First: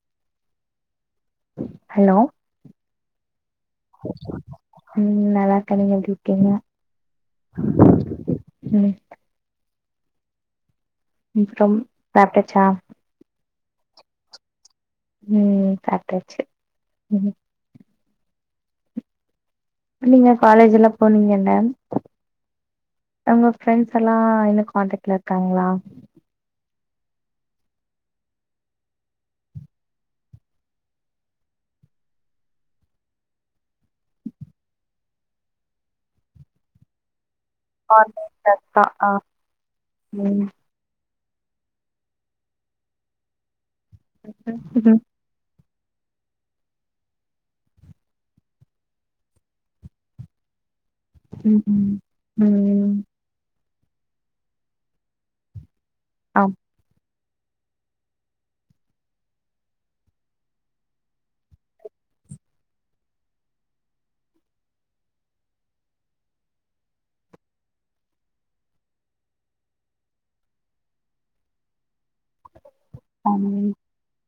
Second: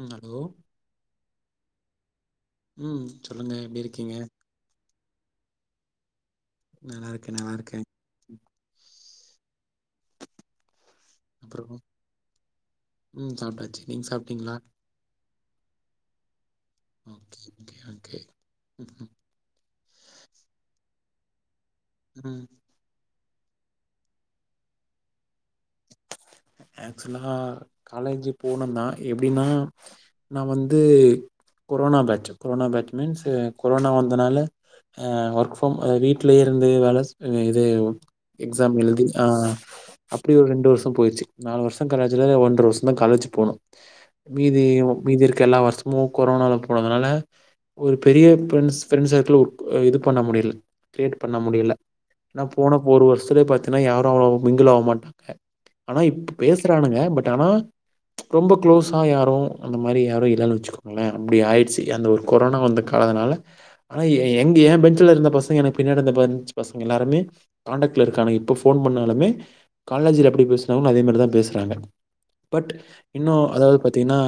ம் hello hello ம் சொல்லுங்க எப்டி இருக்கீங்க ம் நல்லா இருக்க நீங்க எப்டி இருக்கீங்க நல்லா இருக்க நல்லா இருக்க ம் அப்புறோ அப்றம் சப்டாச்சா ம் சாப்ட்டாச்சு நீங்க சாப்ட்டீங்ளா ம் சாப்டாச்சு ம் ஓகே ஓகே ஓகே ம் ம் இல்லைங்க காலேஜ் எல்லா போனீங்க இல்ல [unintelligible] உங்க ஃப்ரெண்ட்ஸ் எல்லா இன்னு கான்ட்டெக்ட்ல இருக்காங்ளா ஆக்சுவலா காலேஜு போனந்தா எப்டின்னா நா வந்து corona batch corona batch means corona வந்தனால அ ஒர்க் ஃப்ரம் அ வீட்லயே இருந்து வேலஸ் அ இது கான்டாக்ட்ல எக்ஸா இருக்கா எழுதி ஆ அப்படி ஒரு ம் ரெண்டு வருஷோ போயிருச்சு நாலு வருஷோ காலேஜ்ல ஒன்ற வருஷோ தா காலேஜ் போணோ மீதி மீதி இருக்க எல்லா வருஷ் மு கொரோனால போனதுனால ஒரு பெரிய பிரின்ஸ் ஃப்ரெண்ட் சர்கள அ இது பண்ண முடியல கிரியேட் பண்ண ம் ம் முடில ஏனா ம் போனப்ப ம் ஒரு வருஷத்லே பாத்தீன்னா யாரு அவ்ளோ மிங்கிள் ஆவ மாட்டாங்க ஆனா இப்ப பேசறானுங்க பட் ஆனா ரொம்ப க்ளோஸா யாரு அந்த மாரி யாரு இல்லன்னு வச்சுக்கோ ங்ள அப்டி ஆயிடுச்சு அந்த ஒரு கொரோனா வந்து காலதுனால ஆனா எ எ எங்க ஏ பெஞ்ச்ல இருந்த பசங்க எனக்கு பின்னாடிந்த பெஞ்ச் பசங்க எல்லாருமே காண்டக்ட்ல இருக்காங்க இப்ப ஃபோன் பண்ணாலுமே காலேஜ்ல எப்படி பேச [unintelligible] அதே மாரிதா பேசுறாங்க பட் இன்னு அப்றம் அதாவது பாத்தீன்னா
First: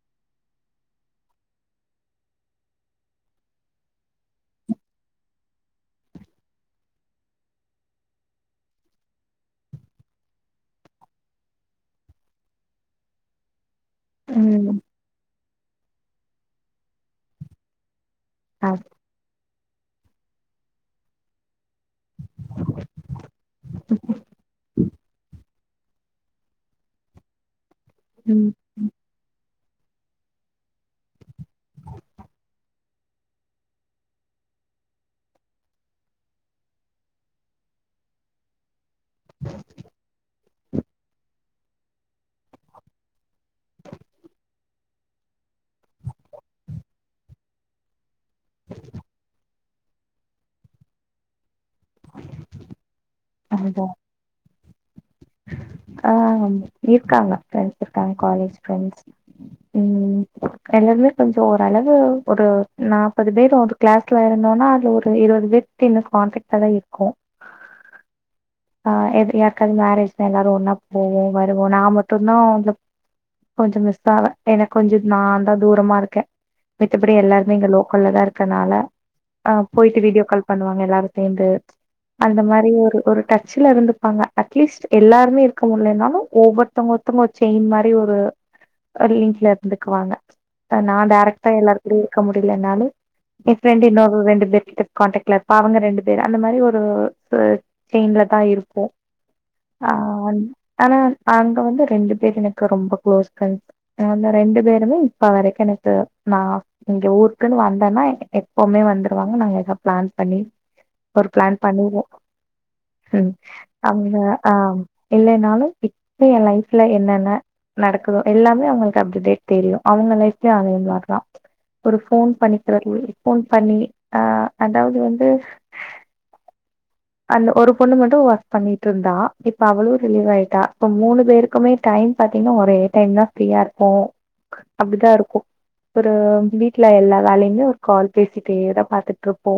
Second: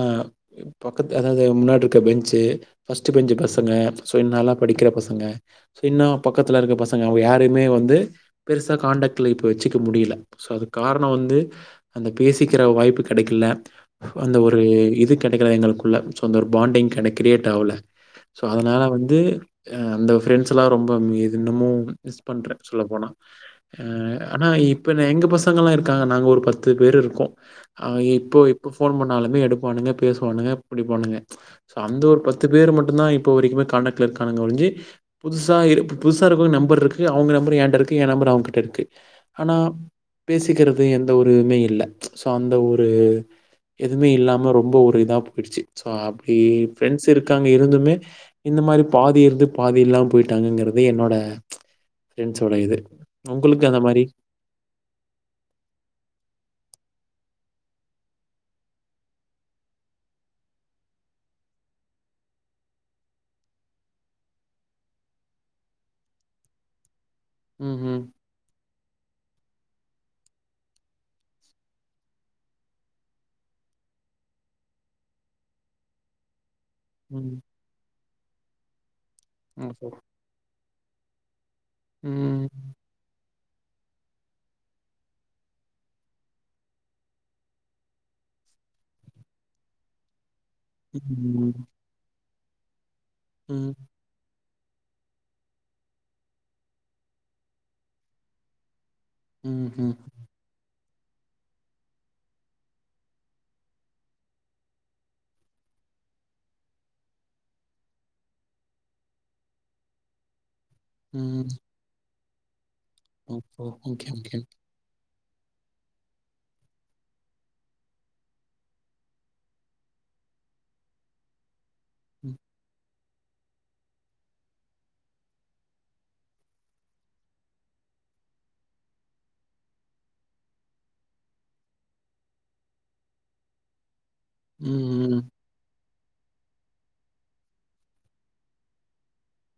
எ பக்கத்து அதாவது எ முன்னாட்ருக்க பெஞ்ச்சு ஃபஸ்ட்டு பெஞ்சு பசங்க சோ இன் நல்லா படிக்கிற பசங்க சோ இன்னு பக்கத்துல இருக்க பசங்க அவுங்க யாரயுமே வந்து பெருசா காண்டக்ட்ல இப்ப வச்சுக்க முடியல சோ அது கார ணோ வந்து அந்த பேசிக்கற வாய்ப்பு கெடைக்கல அந்த ஒரு ம் இது கெ கெடைக்கல எங்களுக்குள்ள சோ அந்த ஒரு பாண்டிங்கன கிரியேட் ஆவல சோ ஆ அதனால வந்து ஏ அந்த ஃப்ரெண்ட்ஸ் எல்லா ரொம்ப இன்னமு மிஸ் பண்றே சொல்லப் போனா ஆ ஆனா இப்ப எங்க பசங்கல்லா இருக்காங்க நாங்க ஒரு பத்து பேரு இருக்கோ ஆ இப்போ ம் இப்ப ஃபோன் பண்ணாலுமே எடுப்பானுங்க பேசுவானுங்க பிடிப்பானுங்க சோ அந்த ஒரு பத்து பேர் மட் டுந்தா இப்ப வரைக்குமே காண்டாக்ல இருக்கானுங்க ஒழிஞ்சி புதுசா இரு புதுசா இருக்கவங்க நம்பர் இருக்கு அவங்க நம்பர் ஏன்ட இருக்கு ஏ நம்பர் அவுங்ககிட்ட இருக்கு ஆனா திக்கிறது எந்த ஒரு மே இல்ல சோ அந்த ஒரு எதுமே இல்லாம ரொம்ப ஒரு இதா போயிடுச்சு சோ அப்டி ஃப்ரெண்ட்ஸ் இருக்காங்க இருந்துமே இந்த மாரி பாதி இருந்து பாதி இல்லாம போயிட்டாங்கங்குறது என்னோட ஃப்ரெண்ட்ஸோட இது ஒங்களுக்கு அந்த அதா மாரி ஆ இருக்காங்க ஃப்ரெண்ட்ஸ் இருக்காங்க காலேஜ் ஃப்ரெண்ட்ஸ் ம் எல்லாருமே கொஞ்ச ஓரளவு ஒரு நாப்பது பேர் வரு கிளாஸ்ல இருந்தோனா அதுல ஒரு இருவது பேர்ட்ட இன்னு காண்ட்டக்ட்ல தா இருக்கோ ம் ம் ஆ எது யார்காவது மேரேஜ்னா எல்லாரு ஒன்னா போவோ வருவோ நா மட்டுந்தா வந்து கொஞ்ச மிஸ் ஆவே ஏன்னா கொஞ்ச நாந்தா தூரமா இருக்கே மித்தபடி ம். எல்லாருமே இங்க லோக்கல்ல தா இருக்கனால ஆ ஓஹோ! போய்ட்டு வீடியோ கால் பண்ணுவாங்க எல்லாரு சேந்து அந்த ம். மாரி ஒரு ஒரு டச்ல இருந்துப்பாங்க அட்லீஸ்ட் எல்லாருமே இருக்க முடிலனாலு ஒவ்வொருத்தவங்க ஒருதங்க ஒரு செயின் மாரி ஒரு ஒரு லிங்க்ல இருந்துக்குவாங்க நா டேரக்டா ம். எல்லார் கூடயு இருக்க முடியலனாலு ஏ ம். ஃப்ரெண்ட் இன்னொரு ரெண்டு பேர் கிட்ட கான்டக்ட்ல இருப்பே அவங்க ரெண்டு பேர் அந்த மாரி ஒரு ஒரு செயின்ல தா இருப்போ ஆ ம்ஹ்ம். ஆனா அங்க வந்து ரெண்டு பேர் எனக்கு ரொம்ப குளோஸ் ஃப்ரெண்ட்ஸ் ஆ அந்த ரெண்டு பேருமே இப்ப வரைக்கு எனக்கு நா எங்க ஊருக்குன்னு வந்தோன்னா எப்போமே வந்துருவாங்க நாங்க ஏதா பிளான் பண்ணி ஒரு ம். பிளான் பண்ணிருவோ ம் ஓஹோ! ஓகே, அவுங்க ஓகே. ஆ இல்லைனாலு இப்ப ஏ லைஃப்ல என்னென்ன நடக்குதோ எல்லாமே அவுங்களுக்கு அப்டுடேட் தெரியு அவுங்க லைஃப்லயு அதேமாரிதா ஒரு ஃபோன் ம். பண்ணிகிறது ஃபோன் பண்ணி ஆ அதாவது வந்து அந்த ஒரு பொண்ணு மட்டு வொர்க் பண்ணிகிட்டு இருந்தா இப்ப அவளு ரிலீவ் ஆயிட்டா இப்ப மூணு பேருக்குமே டைம் பாத்தீங்கன்னா ஒரே டயம் தா ஃப்ரீயா இருபோ ம். அப்டிதா ம். இருக்கு ஒரு வீட்ல எல்லா வேலையுமே ஒரு கால் பேசிட்டே தா பாத்துட்ருப்போ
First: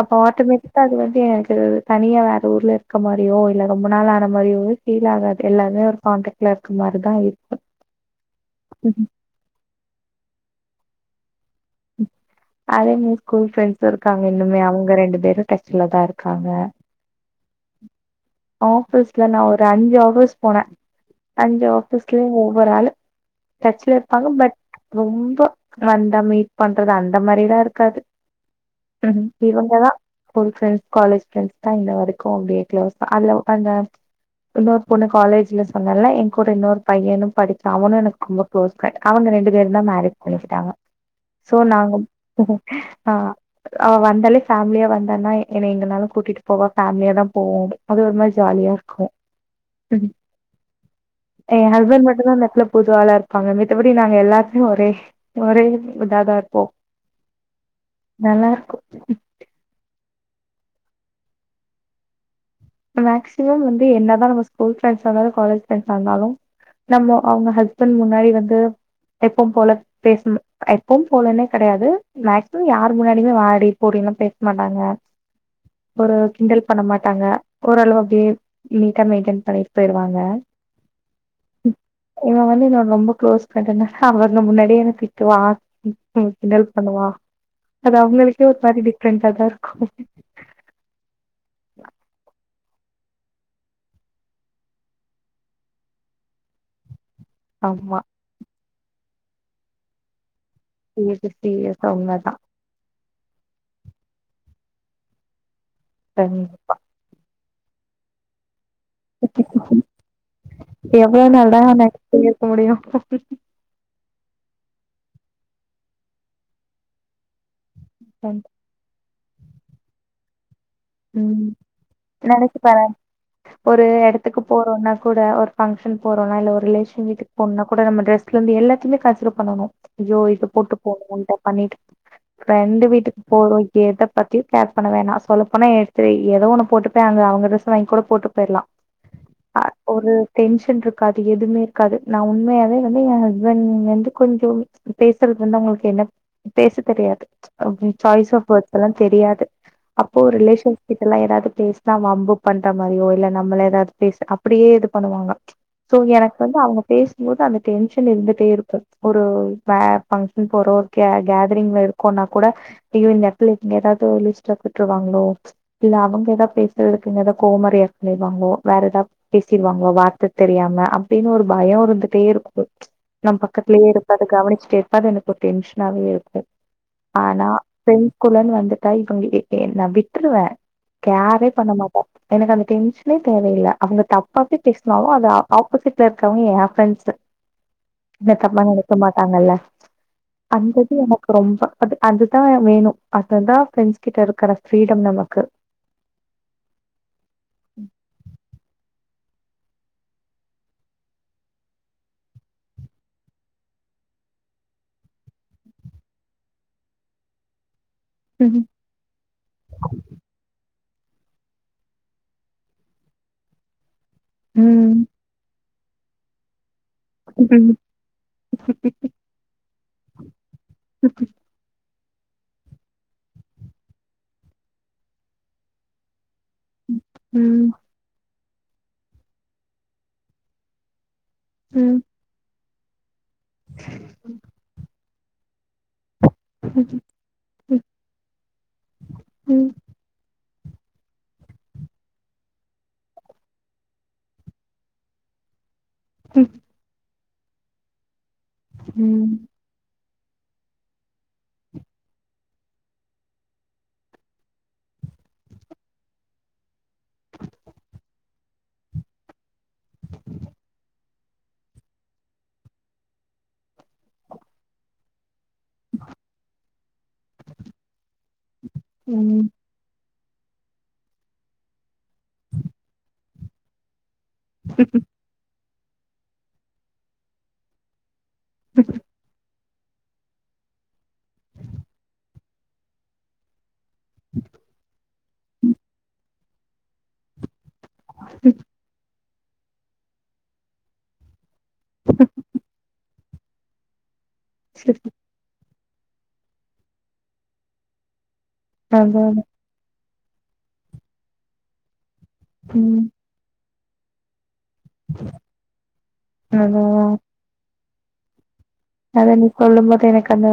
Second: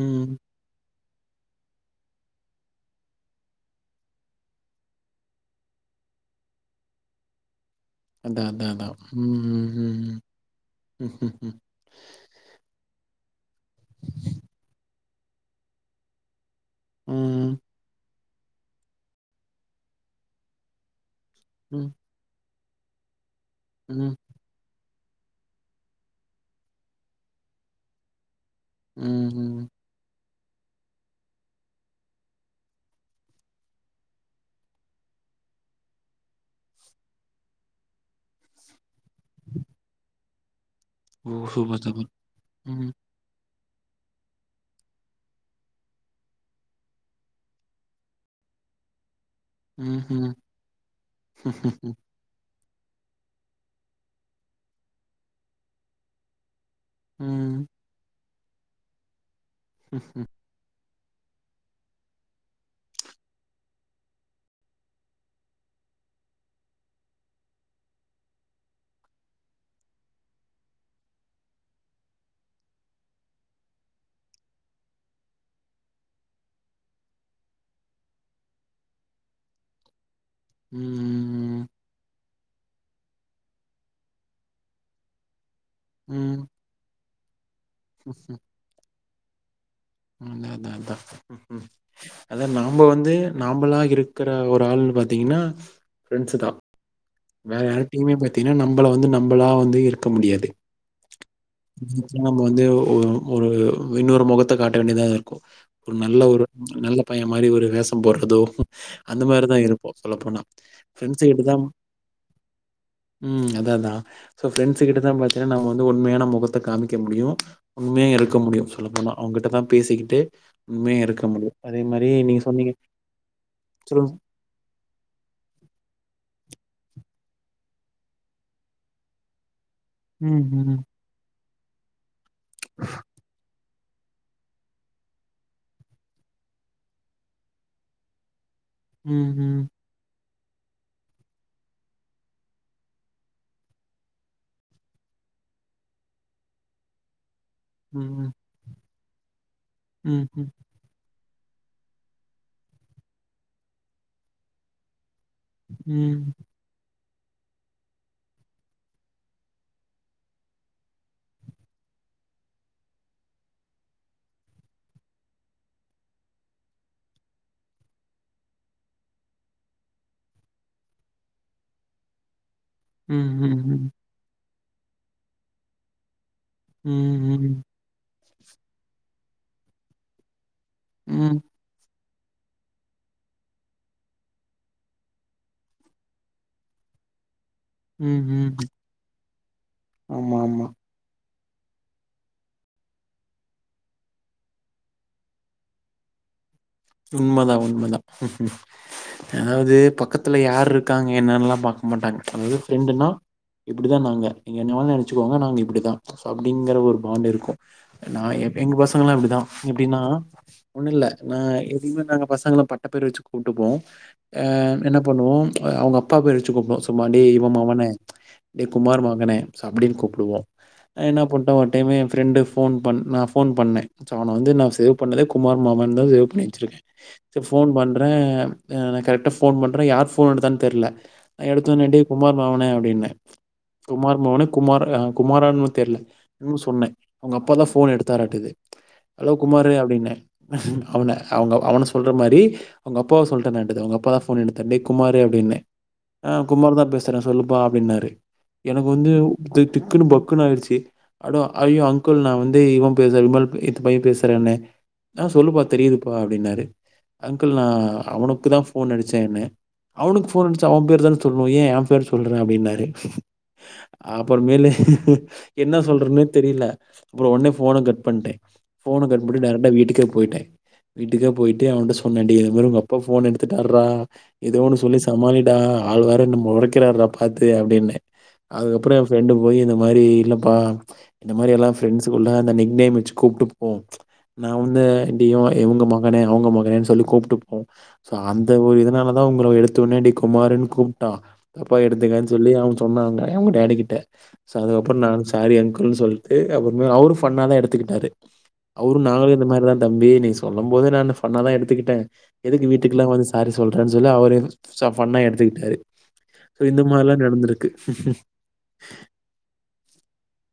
அப்ப ஆட்டமேட்டிக்கா அது வந்து இது தனியா வேற ஊர்ல இருக்க மாரியோ இல்ல ரொம்ப நாள் ஆன மாரியோ ஃபீல் ஆகாது எல்லாமே ஒரு கான்டக்ட்ல இருக்க மாரிதா இருக்கு அதா அதா அதா ம் ம் ம் ம் அதே மாரி ஸ்கூல் ஃப்ரெண்ட்ஸ் இருக்காங்க இன்னுமே அவுங்க ரெண்டு பேரு டச்ல தா இருக்காங்க ம் ஆபீஸ்ல நா ஒரு அஞ்சி ஆபீஸ் போனே அஞ்சி ம். ஆபீஸ்லயு ஒவ்வொரு ஆளு டச்ல ம். இருப்பாங்க பட் ரொம்ப வந்தா மீட் பண்றது அந்த மாரிலா இருக்காது ம் இவங்கதா ஸ்கூல் ஃப்ரெண்ட்ஸ் காலேஜ் ஃப்ரெண்ட்ஸ்தா இன்ன வரைக்கு அப்டியே க்ளோஸ் அவ்ளோ அந்த இன்னொரு பொண்ணு காலேஜ்ல சொன்னேல ஏ கூட இன்னொரு பையனு படிச்சா அவனு எனக்கு க்ளோ குளோஸ் ஃப்ரெண்ட் அவுங்க ரெண்டு பேருந்தா மேரேஜ் பண்ணிக்கிட்டாங்க ஓ! ஸோ சூப்பர், நாங்க சூப்பர். ம். ஆ அவ வந்தாலே ஃபேமிலியா வந்தான்னா என்ன எங்கனாலு கூட்டிட்டு போவா ஃபேமிலியாதா போவோ அது ஒரு மாரி ஜாலியா இருக்கு ம்ஹூ இதுல நெட்ல புது ஆளா இருப்பாங்க மித்தபடி நாங்க எல்லாத்திலியும் ஒரே ஒரே இ இதாதா இருப்போ ம் நல்லா இருக்கோ ம்ஹூ மேக்சிமம் வந்து என்னதா நம்ம ஸ்கூல் ஃப்ரண்ட்ஸா இருந்தாலு காலேஜ் ஃப்ரண்ட்ஸா இருந்தாலு நம்ம அவங்க ஹஸ்பண்ட் முன்னாடி வந்து எப்போ போல பேசுங்க எப்பவும் போலனே கெடையாது மேக்சிமம் யார் முன்னாடியுமே வாடி போடின்னுலா பேச மாட்டாங்க ஒரு கிண்டல் பண்ண மாட்டாங்க ஓரளவுக்கு நீட்டா மெயின்டெய்ன் பண்ணிட்டு போயிருவாங்க ம் இவே வந்து என்னொட ரொம்ப க்ளோஸ் ஃப்ரெண்ட்டுனால அவங்க முன்னாடியே என்ன திட்டுவா ம் ம் கிண்டல் பண்ணுவா அது அவுங்களுக்கே ஒரு மாரி டிஃப்ரெண்டா தா இருக்கு ம் அதா அதா ம் ம் அது அதா நாம்ப வந்து நாம்பலா இருக்குற ஒரு ஆள்ன்னு பாத்தீங்கன்னா ஃப்ரெண்ட்ஸுதா வேற ஆமா. யார்டையுமே பாத்தீங்கன்னா நம்பள வந்து நம்பளா வந்து இருக்க முடியாது இது சீரியஸா நம்ம வந்து ஒ ஒ ஒரு இன்னொரு மொகத்த காட்ட வேண்டியதா இருக்கோ ஒரு நல்ல ஒரு உண்மதான். நல்ல பையன் மாரி ஒரு வேஷோ போடறதோ அந்த மாரிதா இருப்போ சொல்லப்போனா எவ்ளோ ஃப்ரண்ட்ஸு நாள் கிட்டலா தான் நெனச்சிட்டே இருக்க முடியும் ம் அதா அதா சோ ஃப்ரெண்ட்ஸு கிட்டதா பாத்தீன்னா நாம்ம வந்து உண்மையான மொகத்த காமிக்க முடியும் உண்மையா இருக்க முடியும் சொல்ல போனா அவங்கிட்ட தா பேசிக்கிட்டு உண்மையா இருக்க ம் முடியும் அதே மாரி நீங்க நெனச்சு சொன்னீங்க சொல்லுங் போறோன்னா கூட ஒரு ஃபங்க்ஷன் போறோன்னா இல்ல ஒரு ரிலேஷன் வீட்டுக்கு போனுன்னா கூட நம்ம டிரஸ்ல இருந்து எல்லாத்தையுமே கன்சிடர் பண்ணணு அய்யோ இத போட்டு ம்ஹ்ம். போகணுட்ட பண்ணிட்டு ஃப்ரெண்டு வீட்டுக்கு போறோ எத பத்தியு கேர் பண்ண வேணா சொல்ல போனா எடுத்து எதோ ஒண்ணு போட்டுபே அங்க அவங்க ட்ரெஸ் வாங்கி கூட போட்டு போயிறலா ம் ம் ஒரு டென்ஷன் இருக்காது எதுவுமே இருக்காது நா உண்மையாவே வந்து என் ஹஸ்பண்ட் வந்து கொஞ்சோ பேசறது வந்து அவங்களுக்கு என்ன பேச தெரியாது ம்ஹ்ம். சாய்ஸ் ஆஃப் ஒர்த்துலா தெரியாது ஓ ம்ஹ்ம். ரிலேஷன் கிட்டல்லா எதாவது பேசனா வம்பு பண்ற மாரியோ இல்ல நம்மள எதாவது பேச அப்டியே இது பண்ணுவாங்க சோ ம். எனக்கு வந்து அவங்க பேசும்போது அந்த டென்ஷன் இருந்துட்டே இருக்கு ஒரு வே ஃபங்ஷன் போறோ கே கேதரிங்ல இரு க்கோனா கூட ஐயோ இந்த எடத்துல இங்க யாராவது ஒரு லூஸ் டாக் விட்ருவாங்களோ இல்ல அவங்க எதா பேசறதுக்கு இவங்க எதா கோவமா ரியாக்ட் பண்ணிருவாங்களோ வேற எதா பேசிருவாங்களோ வார்த்த தெரியாம அப்டின்னு ஒரு பயோ இருந்துட்டே இருக்கோ நம் ம்ஹ்ம். ம். பக்கத்துலயே இருக்காரு கவனிச்சிட்டே இருப்பாரு எனக்கு ஒரு டென்ஷனாவே இருக்கு ஆனா ம். ஃப்ரண்ட்ஸ் குள்ளன்னு வந்துட்டா இவங்க எ எ நா விட்டுருவ ம். ம். கேர்ரே பண்ண மாட் ட எனக்கு அந்த டென்ஷனே தேவயில்ல அவங்க தப்பாவே பேசனாலு அது ஆ ஆப்போசிட்ல இருக்கவங்க என் ஃப்ரெண்ட்ஸு என்ன தப்பா ம்ஹ்ம். நெனைக்க மாட்டாங்க இல்ல ஆமாமா. அந்த இது எனக் கு ரொம்ப அது அதுதா வேணு அததா ஃப்ரெண்ட்ஸ் கிட்ட இருக்கற ஃப்ரீடம் நமக்கு உண்மதா உண்மதா அதாவது பக்கத்துல யாரு இருக்காங்க என்னான்னுல்லா பாக்க மாட்டாங்க அதாவது ஃப்ரெண்டுன்னா இப்டி தா நாங்க நீங்க என்ன வேணா நெனைச்சிக்கோங்க நாங்க இப்டிதா சோ அப்டிங்கிற ஒரு பாண்டு இருக்கும் நா எ ம் எங்க பசங்கல்லா அப்டிதா எப்டின்னா ஒண்ணுல்ல நா எ இன்னு நாங்க பசங்கள்லா பட்ட பேர் வெச்சி கூப்டுப்போ ஆ என்ன ம் பண்ணுவோம் ஆ அவுங்க அப்பா பேர் வெச்சி கூப்டுவோ சும்மா டேய் இவே ம் மவனே டேய் குமார் மகனே அப்டின்னு கூப்டுவோ அ என்ன பண்ணிட்டோ ஒரு டைமு எயே ஃப்ரெண்ட்டு ஃபோன் பண் நா ஃபோன் பண்ணே சோ அவன வந்து சேவ் பண்ணதே குமார் மாமான்னு தா சேவ் பண்ணி வெச்சிருக்கே சேர் ஃபோன் ம் பண்றே அ நா கரெக்டா ஃபோன் பண்றே யார் ஃபோன் எடுத்தான்னு தெர்ல நா எடுத்த ஒன்னே ம் டேய் குமார் மவனே அப்டின்னே குமார் மவனே குமார் ஆ குமாரான்னு தெர்ல இன்னு ம் சொன்னே அவுங்க அப்பா தா ஃபோன் எடுத்தாரட்டுகுது ஹலோ ம் குமாரு அப்டின்னே அவனா அவுங்க அவனா சொல்லற மாரி அவுங்க அப்பாவ சொல்டனாட்டுது அவுங்க அப்பா தா ஃபோன எடுத்தாரு டேய் குமாரு அப்டின்னே ஆ குமாருத பேசுறே சொல்லுப்பா அப்டின்னாரு எனக்கு வந்து ம் திக் திக்குனு பக்குனு ஆயிடுச்சி அடோ ஐயோ அங்குள் நா வந்து இவே பேச விமல் இத்துபாய் பேசுறன்ன ஆ சொல்லுப்பா தெரியிதுப்பா அப்டின்னாரு அங்கள் நா அவனுக்கு தா ஃபோன் அடிச்சேன்னு அவனுக்கு ஃபோன் அடிச்சா அவன் பேரு தான சொல்லனும் ஏன் என் பேரு சொல்ற அப்டின்னாரு அப்புறமேலு என்ன சொல்றதுன்னே தெரில அப்புறம் ஒடனே ஃபோன கட் பண்ட்டேன் ஃபோன ம் கட்பண்ணிட்டு ம் டேரக்ட்டா வீட்டுக்கே போய்ட்டே வீட்டுக்கே போயிட்டு அவன்ட்ட சொன்ன டேய் இது மாரி உங்க அப்பா ஃபோன் எடுத்துட்டாறா எதோ ஒன்னு சொல்லி சமாளிடா அவரு வேற என்ன மொறைக்கிறாருடா பாத்து அப்டின்ன அதுக்கப்புறோ எயே ஃப்ரெண்டு போயி இந்த மாரி இல்லப்பா இந்த மாரி எல்லா ஃப்ரெண்ட்ஸ்குள்ள அந்த நிக் நேம் வெச்சி கூப்டுப்போ நா வந்து இவ இவுங்க மகனே அவுங்க மகனே சொல்லி கூப்டுப்போ சோ அந்த ஒரு இதனால அதா உங்கள எடுத்த ஒன்னே டேய் குமாருன்னு கூப்டா தப்பா எடுத்துக்காத சொல்லி அவே சொன்னா அவங்க டேடி கிட்ட சோ அதுக்கப்றோ நான் சாரி அங்கிள்னு சொல்டு அப்றமா அவுரு ஃபன் தா எடுத்துக்கிட்டரு அவுரு அதாதா நாங்களு இந்த மாரி தான் தம்பி நீ சொல்லும் போது நானு ஃபன்னா தா எடுத்துக்கிட்டே எதுக்கு ம் வீட்டுக்கெல்லா வந்து சாரி சொல்றேன்னு சொல்லி அவரு சோ ஃபன்னா எடுத்துக்கிட்டாரு சோ இந்த அதாதா மாரில்லா நடந்திருக்கு அதா நீ சொல்லும்போது எனக்கு அந்த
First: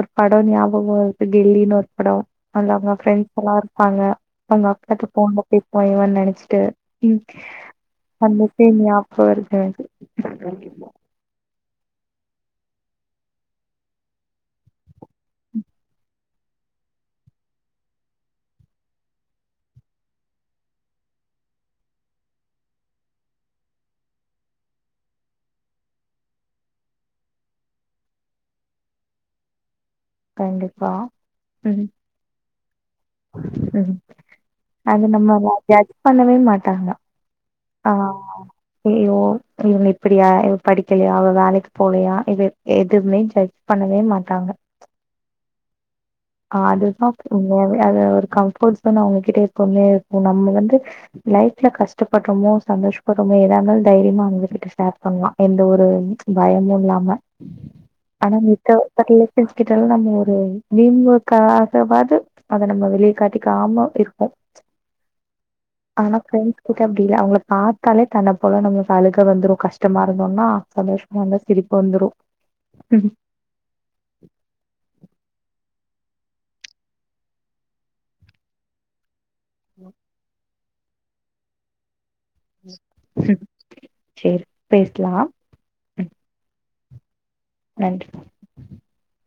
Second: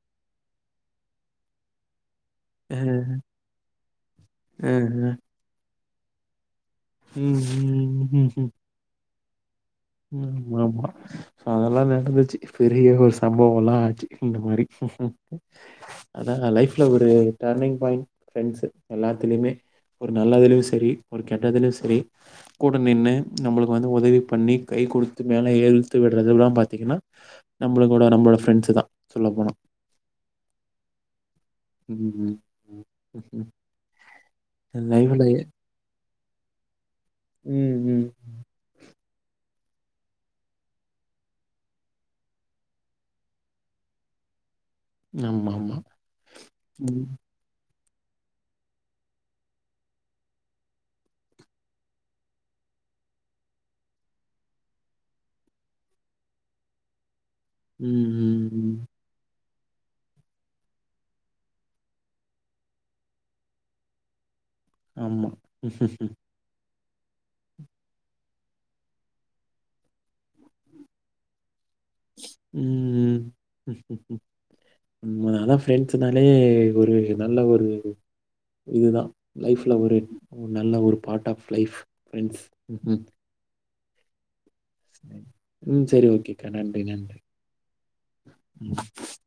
ஒரு படோ ஞாபகோ வருது கில்லின்னு ஒரு படோ அதுல அ, அவுங்க ஃப்ரெண்ட்ஸ்லா இருப்பாங்க அவுங்க அ, அ. அப்பாட்ட ஃபோன்ல பேசுவா இவன் நெனைச்சிட்டு ம் அந்த ம் பேர் ஞாபகோ வருது எனக்கு ம் ஆமா சோ அதெல்லா நடந்துச்சி பெரிய ஒரு சம்பவோ எல்லா ஆச்சி இந்த மாரி அதாங்க லைஃப்ல ஒரு டர்னிங் பாயிண்ட் ஃப்ரெண்ட்ஸ் எல்லாத்துலையுமே ஒரு நல்லதுலயு செரி ஒரு கெட்டதலயு செரி கூட நின்னு நம்மளுக்கு வந்து உதவி பண்ணி கை குடுத்து மேல ஏத்தி விட்றதெல்லா பாத்தீங்கன்னா நம்மள கூட நம்மளோட ஃப்ரெண்ட்ஸ் தா சொல்ல போனா கண்டிப்பா ம் ம் என் லைஃபில் உண்ம லா ஜர்ஜ் பண்ணவே மாட்டாங்க ம் ஆ ம். ஐயோ இவங்க இப்புடியா இவ படிக்கலையா அவ வேலைக்கு போகலையா இத எதுவுமே ஜட் பண்ணவே மாட்டாங்க ஆமா ஆமா அதுதா உண்மையாவே அத ஒரு கம்போர்ட் ஜோன் அவுங்ககிட்ட எப்பவுமே இருக்கு நம்ம வந்து லைஃப்ல கஷ்டப்பட்றோமோ சந்தோஷப்பட்றமோ எதா இருந்தாலு தைரியமா அவுங்க கிட்ட ஷேர் பண்ணலா எந்த ஒரு பயமு இல்லாம ம் ம் நம்ம ச ம். [unintelligible] ஃப்ரெண்ட்ஸ் கிட்டெல்லா நம்ம ஒரு திடீர்னு ஒர் காகவாது அத நம்ம வெளியே காட்டிக்காம இருக்கபோ ஆமா. ஆனா ஃப்ரெண்ட்ஸ் ட்டு அப்டில்ல அவுங்கள பாத்தாலே தன்ன போல நம்ம அழுக வந்துரு கஷ்டமா இருந்தோம்னா சந்தோஷமா இருந்தா சிரிப் ம் அதா ஃப்ரெண்ட்ஸுன்னாலே ஒரு நல்ல ஒரு இது தா லைஃப்ல ஒரு நல்ல ஒரு பார்ட் ஆஃப் லைஃப் ஃப்ரெண்ட்ஸ் ம்ஹ்ம். சேரி பேசலா ம் சேரி ஓகேக்கா நன்றி நன்றி நன்றி உம்